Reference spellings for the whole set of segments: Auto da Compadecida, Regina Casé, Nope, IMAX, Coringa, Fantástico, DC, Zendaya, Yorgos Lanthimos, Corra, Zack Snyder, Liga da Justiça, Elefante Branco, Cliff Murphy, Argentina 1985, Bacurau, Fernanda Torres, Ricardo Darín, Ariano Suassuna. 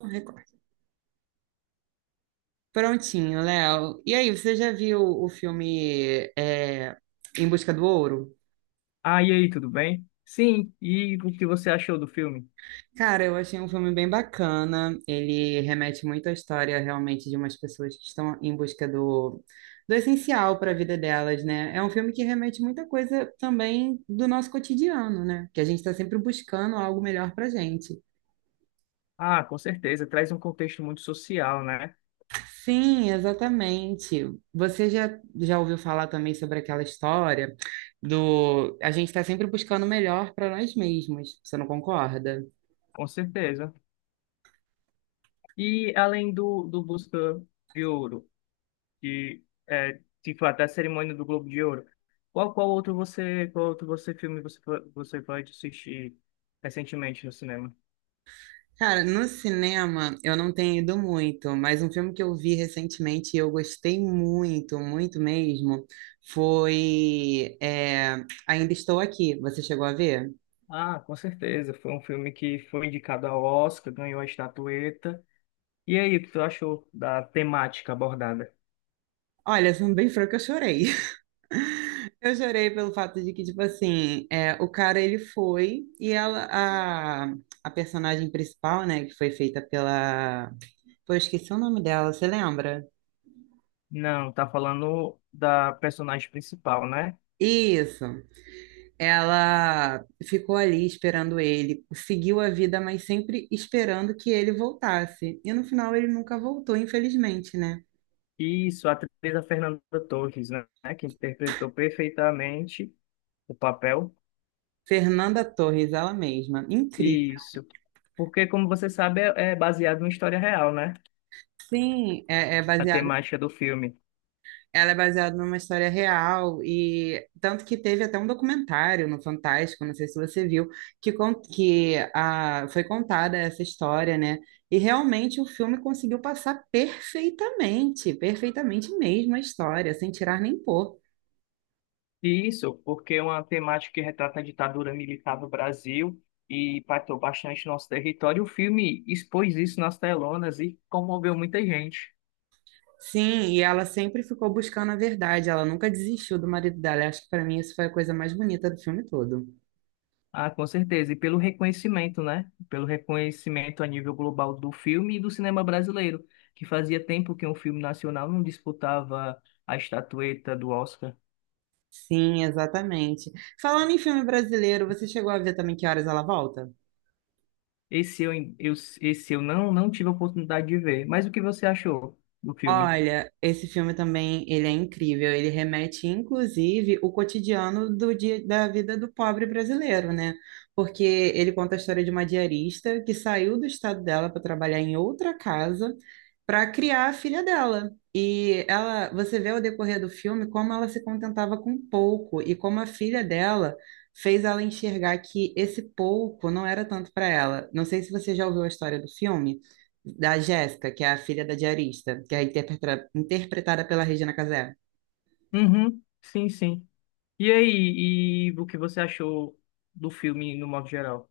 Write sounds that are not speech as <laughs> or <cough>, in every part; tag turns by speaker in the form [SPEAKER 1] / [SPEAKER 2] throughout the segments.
[SPEAKER 1] Record. Prontinho, Léo. E aí, você já viu o filme Em Busca do Ouro?
[SPEAKER 2] Ah, e aí, tudo bem? Sim, e o que você achou do filme?
[SPEAKER 1] Cara, eu achei um filme bem bacana. Ele remete muito à história realmente de umas pessoas que estão em busca do essencial para a vida delas, né? É um filme que remete muita coisa também do nosso cotidiano, né? Que a gente está sempre buscando algo melhor para gente.
[SPEAKER 2] Ah, com certeza, traz um contexto muito social, né?
[SPEAKER 1] Sim, exatamente. Você já, Já ouviu falar também sobre aquela história do a gente está sempre buscando o melhor para nós mesmos, você não concorda?
[SPEAKER 2] Com certeza. E além do Busca de Ouro, que é, tipo, até a cerimônia do Globo de Ouro, qual, qual outro você filme você, po- você pode assistir recentemente no cinema?
[SPEAKER 1] Cara, no cinema eu não tenho ido muito, mas um filme que eu vi recentemente e eu gostei muito, muito mesmo, foi Ainda Estou Aqui. Você chegou a ver?
[SPEAKER 2] Ah, com certeza, foi um filme que foi indicado ao Oscar, ganhou a estatueta. E aí, o que tu achou da temática abordada?
[SPEAKER 1] Olha, sendo bem franca, eu chorei. Eu chorei pelo fato de que, tipo assim, é, o cara ele foi e ela, a personagem principal, né, que foi feita pela. Pô, eu esqueci o nome dela, você lembra?
[SPEAKER 2] Não, tá falando da personagem principal, né?
[SPEAKER 1] Isso. Ela ficou ali esperando ele, seguiu a vida, mas sempre esperando que ele voltasse. E no final ele nunca voltou, infelizmente, né?
[SPEAKER 2] Isso, a atriz a Fernanda Torres, né? Que interpretou perfeitamente o papel.
[SPEAKER 1] Fernanda Torres, ela mesma. Incrível.
[SPEAKER 2] Isso. Porque, como você sabe, é baseado em história real, né?
[SPEAKER 1] Sim, é, é
[SPEAKER 2] A
[SPEAKER 1] baseado.
[SPEAKER 2] temática do filme.
[SPEAKER 1] Ela é baseada numa história real e tanto que teve até um documentário no Fantástico, não sei se você viu, que, foi contada essa história, né? E realmente o filme conseguiu passar perfeitamente, perfeitamente mesmo a história, sem tirar nem pôr.
[SPEAKER 2] E isso, porque é uma temática que retrata a ditadura militar do Brasil e impactou bastante nosso território. O filme expôs isso nas telonas e comoveu muita gente.
[SPEAKER 1] Sim, e ela sempre ficou buscando a verdade, ela nunca desistiu do marido dela. Eu acho que para mim isso foi a coisa mais bonita do filme todo.
[SPEAKER 2] Ah, com certeza. E pelo reconhecimento, né? Pelo reconhecimento a nível global do filme e do cinema brasileiro, que fazia tempo que um filme nacional não disputava a estatueta do Oscar.
[SPEAKER 1] Sim, exatamente. Falando em filme brasileiro, você chegou a ver também Que Horas Ela Volta?
[SPEAKER 2] Esse eu, eu- esse eu não, não tive a oportunidade de ver. Mas o que você achou do filme?
[SPEAKER 1] Olha, esse filme também, ele é incrível. Ele remete, inclusive, o cotidiano do dia, da vida do pobre brasileiro, né? Porque ele conta a história de uma diarista que saiu do estado dela para trabalhar em outra casa para criar a filha dela. E ela, você vê ao decorrer do filme como ela se contentava com pouco e como a filha dela fez ela enxergar que esse pouco não era tanto para ela. Não sei se você já ouviu a história do filme da Jéssica, que é a filha da diarista, que é interpretada pela Regina Casé.
[SPEAKER 2] Uhum, sim, sim. E aí, e o que você achou do filme no modo geral?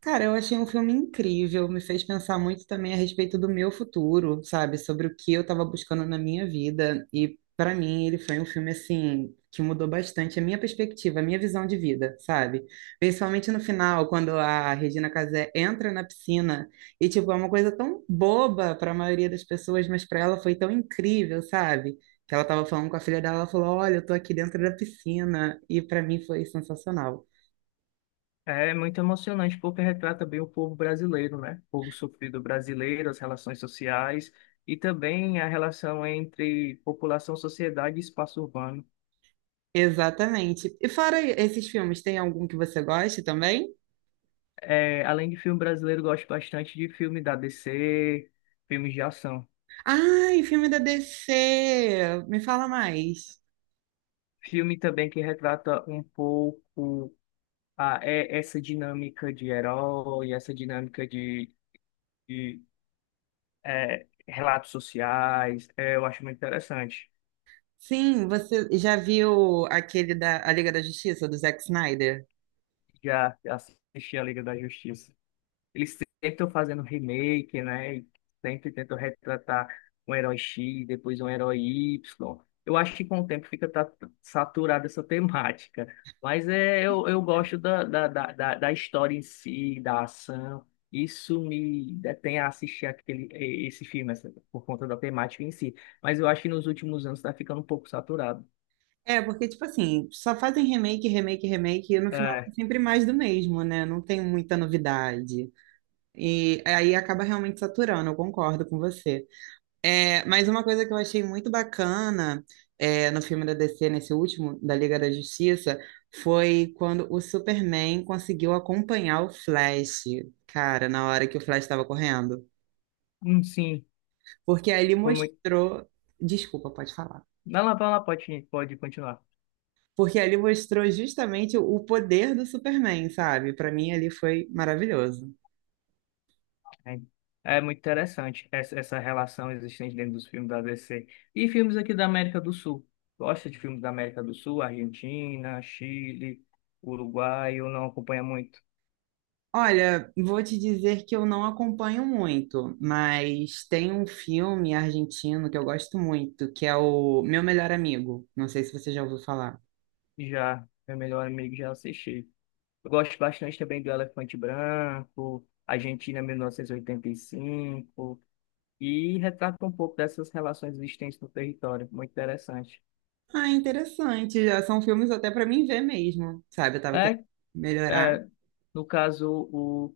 [SPEAKER 1] Cara, eu achei um filme incrível, me fez pensar muito também a respeito do meu futuro, sabe? Sobre o que eu estava buscando na minha vida. E para mim, ele foi um filme assim que mudou bastante a minha perspectiva, a minha visão de vida, sabe? Principalmente no final, quando a Regina Casé entra na piscina e tipo, é uma coisa tão boba para a maioria das pessoas, mas para ela foi tão incrível, sabe? Que ela estava falando com a filha dela, ela falou: "Olha, eu tô aqui dentro da piscina". E para mim foi sensacional.
[SPEAKER 2] É muito emocionante porque retrata bem o povo brasileiro, né? O povo sofrido brasileiro, as relações sociais e também a relação entre população, sociedade e espaço urbano.
[SPEAKER 1] Exatamente. E fora esses filmes, tem algum que você goste também?
[SPEAKER 2] É, além de filme brasileiro, gosto bastante de filme da DC, filmes de ação.
[SPEAKER 1] Ai, filme da DC! Me fala mais.
[SPEAKER 2] Filme também que retrata um pouco essa dinâmica de herói, essa dinâmica de, de relatos sociais. É, eu acho muito interessante.
[SPEAKER 1] Sim, você já viu aquele da A Liga da Justiça, do Zack Snyder?
[SPEAKER 2] Já assisti a Liga da Justiça. Eles sempre estão fazendo remake, né? E sempre tentam retratar um herói X, depois um herói Y. Eu acho que com o tempo fica saturada essa temática. Mas é, eu gosto da história em si, da ação. Isso me detém a assistir aquele esse filme, essa- por conta da temática em si. Mas eu acho que nos últimos anos está ficando um pouco saturado.
[SPEAKER 1] É, porque, tipo assim, só fazem remake, remake, remake, e no final é
[SPEAKER 2] É,
[SPEAKER 1] sempre mais do mesmo, né? Não tem muita novidade. E aí acaba realmente saturando, eu concordo com você. É, mas uma coisa que eu achei muito bacana no filme da DC, nesse último, da Liga da Justiça, foi quando o Superman conseguiu acompanhar o Flash, cara, na hora que o Flash estava correndo.
[SPEAKER 2] sim,
[SPEAKER 1] Porque ali
[SPEAKER 2] foi muito.
[SPEAKER 1] mostrou. Desculpa, pode falar.
[SPEAKER 2] Vai lá, pode continuar.
[SPEAKER 1] Porque ali mostrou justamente o poder do Superman, sabe? Para mim, ali foi maravilhoso.
[SPEAKER 2] É é muito interessante essa, essa relação existente dentro dos filmes da DC. E filmes aqui da América do Sul. Gosta de filmes da América do Sul, Argentina, Chile, Uruguai, eu não acompanho muito.
[SPEAKER 1] Olha, vou te dizer que eu não acompanho muito, mas tem um filme argentino que eu gosto muito, que é o Meu Melhor Amigo. Não sei se você já ouviu falar.
[SPEAKER 2] Já, meu melhor amigo já assisti. Eu gosto bastante também do Elefante Branco, Argentina 1985, e oitenta e cinco, e retrata um pouco dessas relações existentes no território. Muito interessante.
[SPEAKER 1] Ah, interessante. Já são filmes até pra mim ver mesmo, sabe? Eu tava querendo
[SPEAKER 2] É,
[SPEAKER 1] melhorar.
[SPEAKER 2] é, no caso,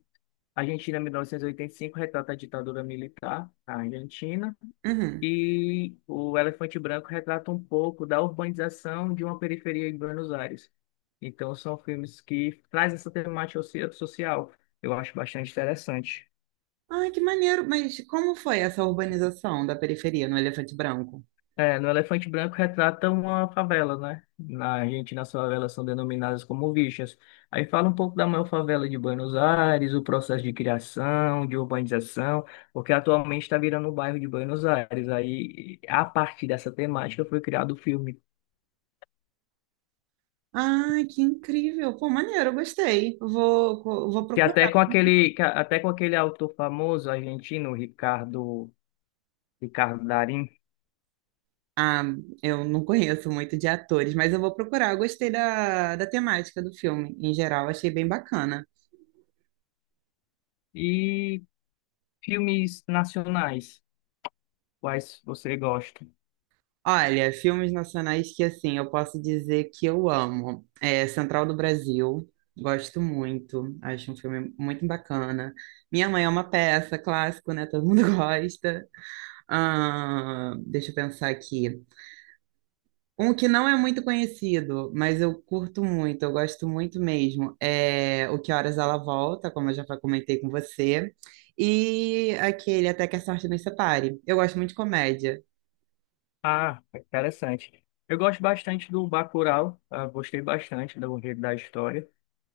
[SPEAKER 2] a Argentina, 1985 retrata a ditadura militar na Argentina.
[SPEAKER 1] Uhum.
[SPEAKER 2] E o Elefante Branco retrata um pouco da urbanização de uma periferia em Buenos Aires. Então, são filmes que trazem essa temática social. Eu acho bastante interessante.
[SPEAKER 1] Ah, que maneiro. Mas como foi essa urbanização da periferia no Elefante Branco?
[SPEAKER 2] É, no Elefante Branco retrata uma favela, né? Na Argentina, as favelas são denominadas como vichas. Aí fala um pouco da maior favela de Buenos Aires, o processo de criação, de urbanização, porque atualmente está virando o bairro de Buenos Aires. Aí, a partir dessa temática, foi criado o filme.
[SPEAKER 1] Ah, que incrível. Pô, maneiro, eu gostei. Vou,
[SPEAKER 2] Que até com aquele, que a- até com aquele autor famoso argentino, Ricardo Darín,
[SPEAKER 1] ah, eu não conheço muito de atores, mas eu vou procurar. Eu gostei da temática do filme, em geral, achei bem bacana.
[SPEAKER 2] e filmes nacionais, quais você gosta?
[SPEAKER 1] Olha, filmes nacionais que, assim, eu posso dizer que eu amo. É Central do Brasil, gosto muito, acho um filme muito bacana. Minha Mãe é uma Peça, clássico, né? Todo mundo <laughs> gosta. Ah, deixa eu pensar aqui. Um que não é muito conhecido, mas eu curto muito, eu gosto muito mesmo, é O Que Horas Ela Volta, como eu já comentei com você, e aquele Até que a Sorte Nos Separe. Eu gosto muito de comédia.
[SPEAKER 2] Ah, interessante. Eu gosto bastante do Bacurau, ah, gostei bastante do enredo da história,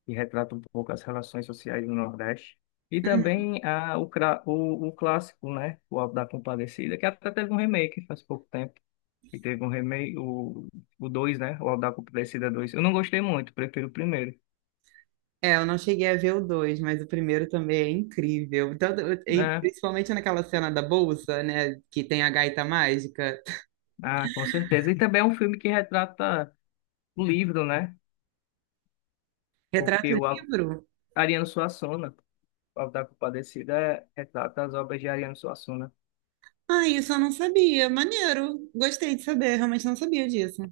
[SPEAKER 2] que retrata um pouco as relações sociais do Nordeste. E
[SPEAKER 1] Hum.
[SPEAKER 2] também o clássico, né? O Auto da Compadecida, que até teve um remake faz pouco tempo. E teve um remake, o 2, né? O Auto da Compadecida dois. Eu não gostei muito, prefiro o primeiro.
[SPEAKER 1] É, eu não cheguei a ver o dois, mas o primeiro também é incrível. Tanto, e
[SPEAKER 2] É,
[SPEAKER 1] principalmente naquela cena da bolsa, né, que tem a gaita mágica.
[SPEAKER 2] ah, com certeza. E também é um filme que retrata o livro, né?
[SPEAKER 1] Retrato
[SPEAKER 2] Porque o
[SPEAKER 1] livro?
[SPEAKER 2] Ariano Suassuna, o Auto da Compadecida, é- retrata as obras de Ariano Suassuna.
[SPEAKER 1] Ah, isso eu não sabia. Maneiro. Gostei de saber, realmente não sabia disso.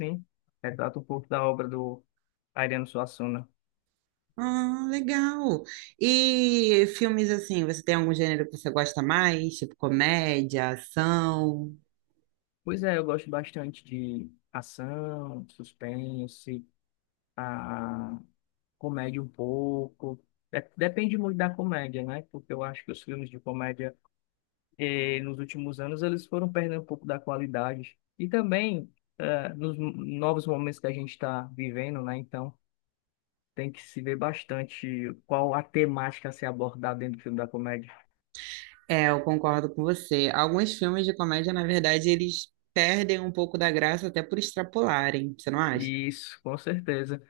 [SPEAKER 2] Sim, retrata um pouco da obra do Ariano Suassuna.
[SPEAKER 1] Ah, legal. E filmes assim, você tem algum gênero que você gosta mais? Tipo comédia, ação?
[SPEAKER 2] Pois é, eu gosto bastante de ação, suspense, a comédia um pouco. Depende muito da comédia, né? Porque eu acho que os filmes de comédia nos últimos anos eles foram perdendo um pouco da qualidade. E também nos novos momentos que a gente está vivendo, né? Então tem que se ver bastante qual a temática a ser abordada dentro do filme da comédia.
[SPEAKER 1] É, eu concordo com você. Alguns filmes de comédia, na verdade, eles perdem um pouco da graça até por extrapolarem, você não acha?
[SPEAKER 2] Isso, com certeza.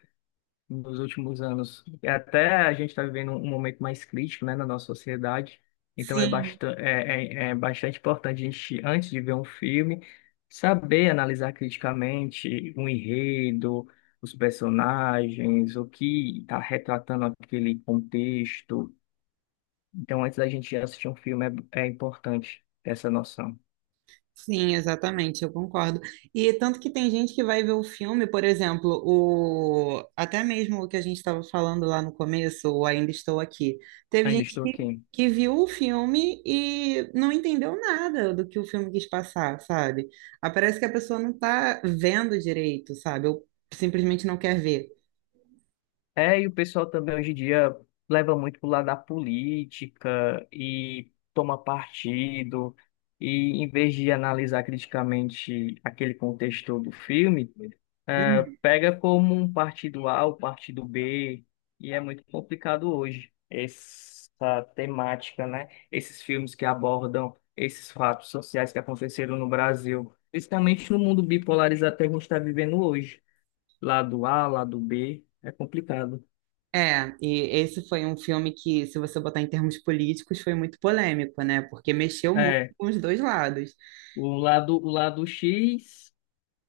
[SPEAKER 2] Nos últimos anos. E até a gente está vivendo um momento mais crítico, né, na nossa sociedade. Então é
[SPEAKER 1] Sim.
[SPEAKER 2] bastante importante a gente, antes de ver um filme, saber analisar criticamente o enredo, os personagens, o que está retratando aquele contexto. Então, antes da gente assistir um filme, é importante essa noção.
[SPEAKER 1] Sim, exatamente, eu concordo. E tanto que tem gente que vai ver o filme, por exemplo, o até mesmo o que a gente estava falando lá no começo, o Ainda Estou Aqui. Teve
[SPEAKER 2] Ainda
[SPEAKER 1] gente
[SPEAKER 2] estou aqui.
[SPEAKER 1] que viu o filme e não entendeu nada do que o filme quis passar, sabe? Ah, parece que a pessoa não está vendo direito, sabe? Ou simplesmente não quer ver.
[SPEAKER 2] É, e o pessoal também hoje em dia leva muito pro lado da política e toma partido, e em vez de analisar criticamente aquele contexto do filme,
[SPEAKER 1] Uhum.
[SPEAKER 2] pega como um partido A, o partido B, e é muito complicado hoje essa temática, né? Esses filmes que abordam esses fatos sociais que aconteceram no Brasil, principalmente no mundo bipolarizado que a gente está vivendo hoje, lado A, lado B, é complicado.
[SPEAKER 1] É, e esse foi um filme que, se você botar em termos políticos, foi muito polêmico, né? Porque mexeu muito
[SPEAKER 2] é
[SPEAKER 1] com os dois lados.
[SPEAKER 2] O lado, o lado X,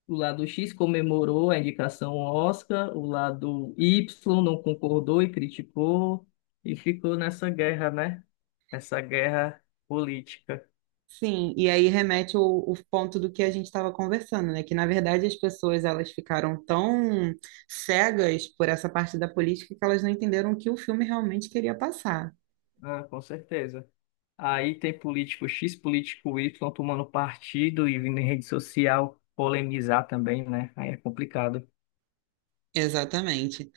[SPEAKER 2] o lado X comemorou a indicação ao Oscar, o lado Y não concordou e criticou, e ficou nessa guerra, né? Essa guerra política.
[SPEAKER 1] Sim, e aí remete o ponto do que a gente estava conversando, né? Que, na verdade, as pessoas elas ficaram tão cegas por essa parte da política que elas não entenderam o que o filme realmente queria passar.
[SPEAKER 2] Ah, com certeza. Aí tem político X, político Y tomando partido e vindo em rede social polemizar também, né? Aí é complicado.
[SPEAKER 1] Exatamente.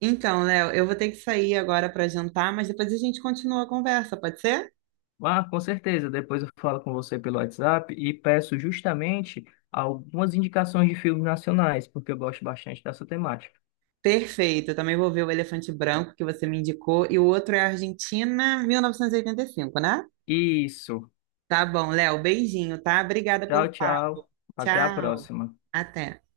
[SPEAKER 1] Então, Léo, eu vou ter que sair agora para jantar, mas depois a gente continua a conversa, pode ser?
[SPEAKER 2] Ah, com certeza. Depois eu falo com você pelo WhatsApp e peço justamente algumas indicações de filmes nacionais, porque eu gosto bastante dessa temática.
[SPEAKER 1] Perfeito, eu também vou ver o Elefante Branco que você me indicou e o outro é Argentina 1985, né?
[SPEAKER 2] Isso.
[SPEAKER 1] Tá bom, Léo, beijinho, tá? Obrigada
[SPEAKER 2] Tchau,
[SPEAKER 1] pelo papo.
[SPEAKER 2] tchau. Até a
[SPEAKER 1] Tchau.
[SPEAKER 2] próxima.
[SPEAKER 1] Até.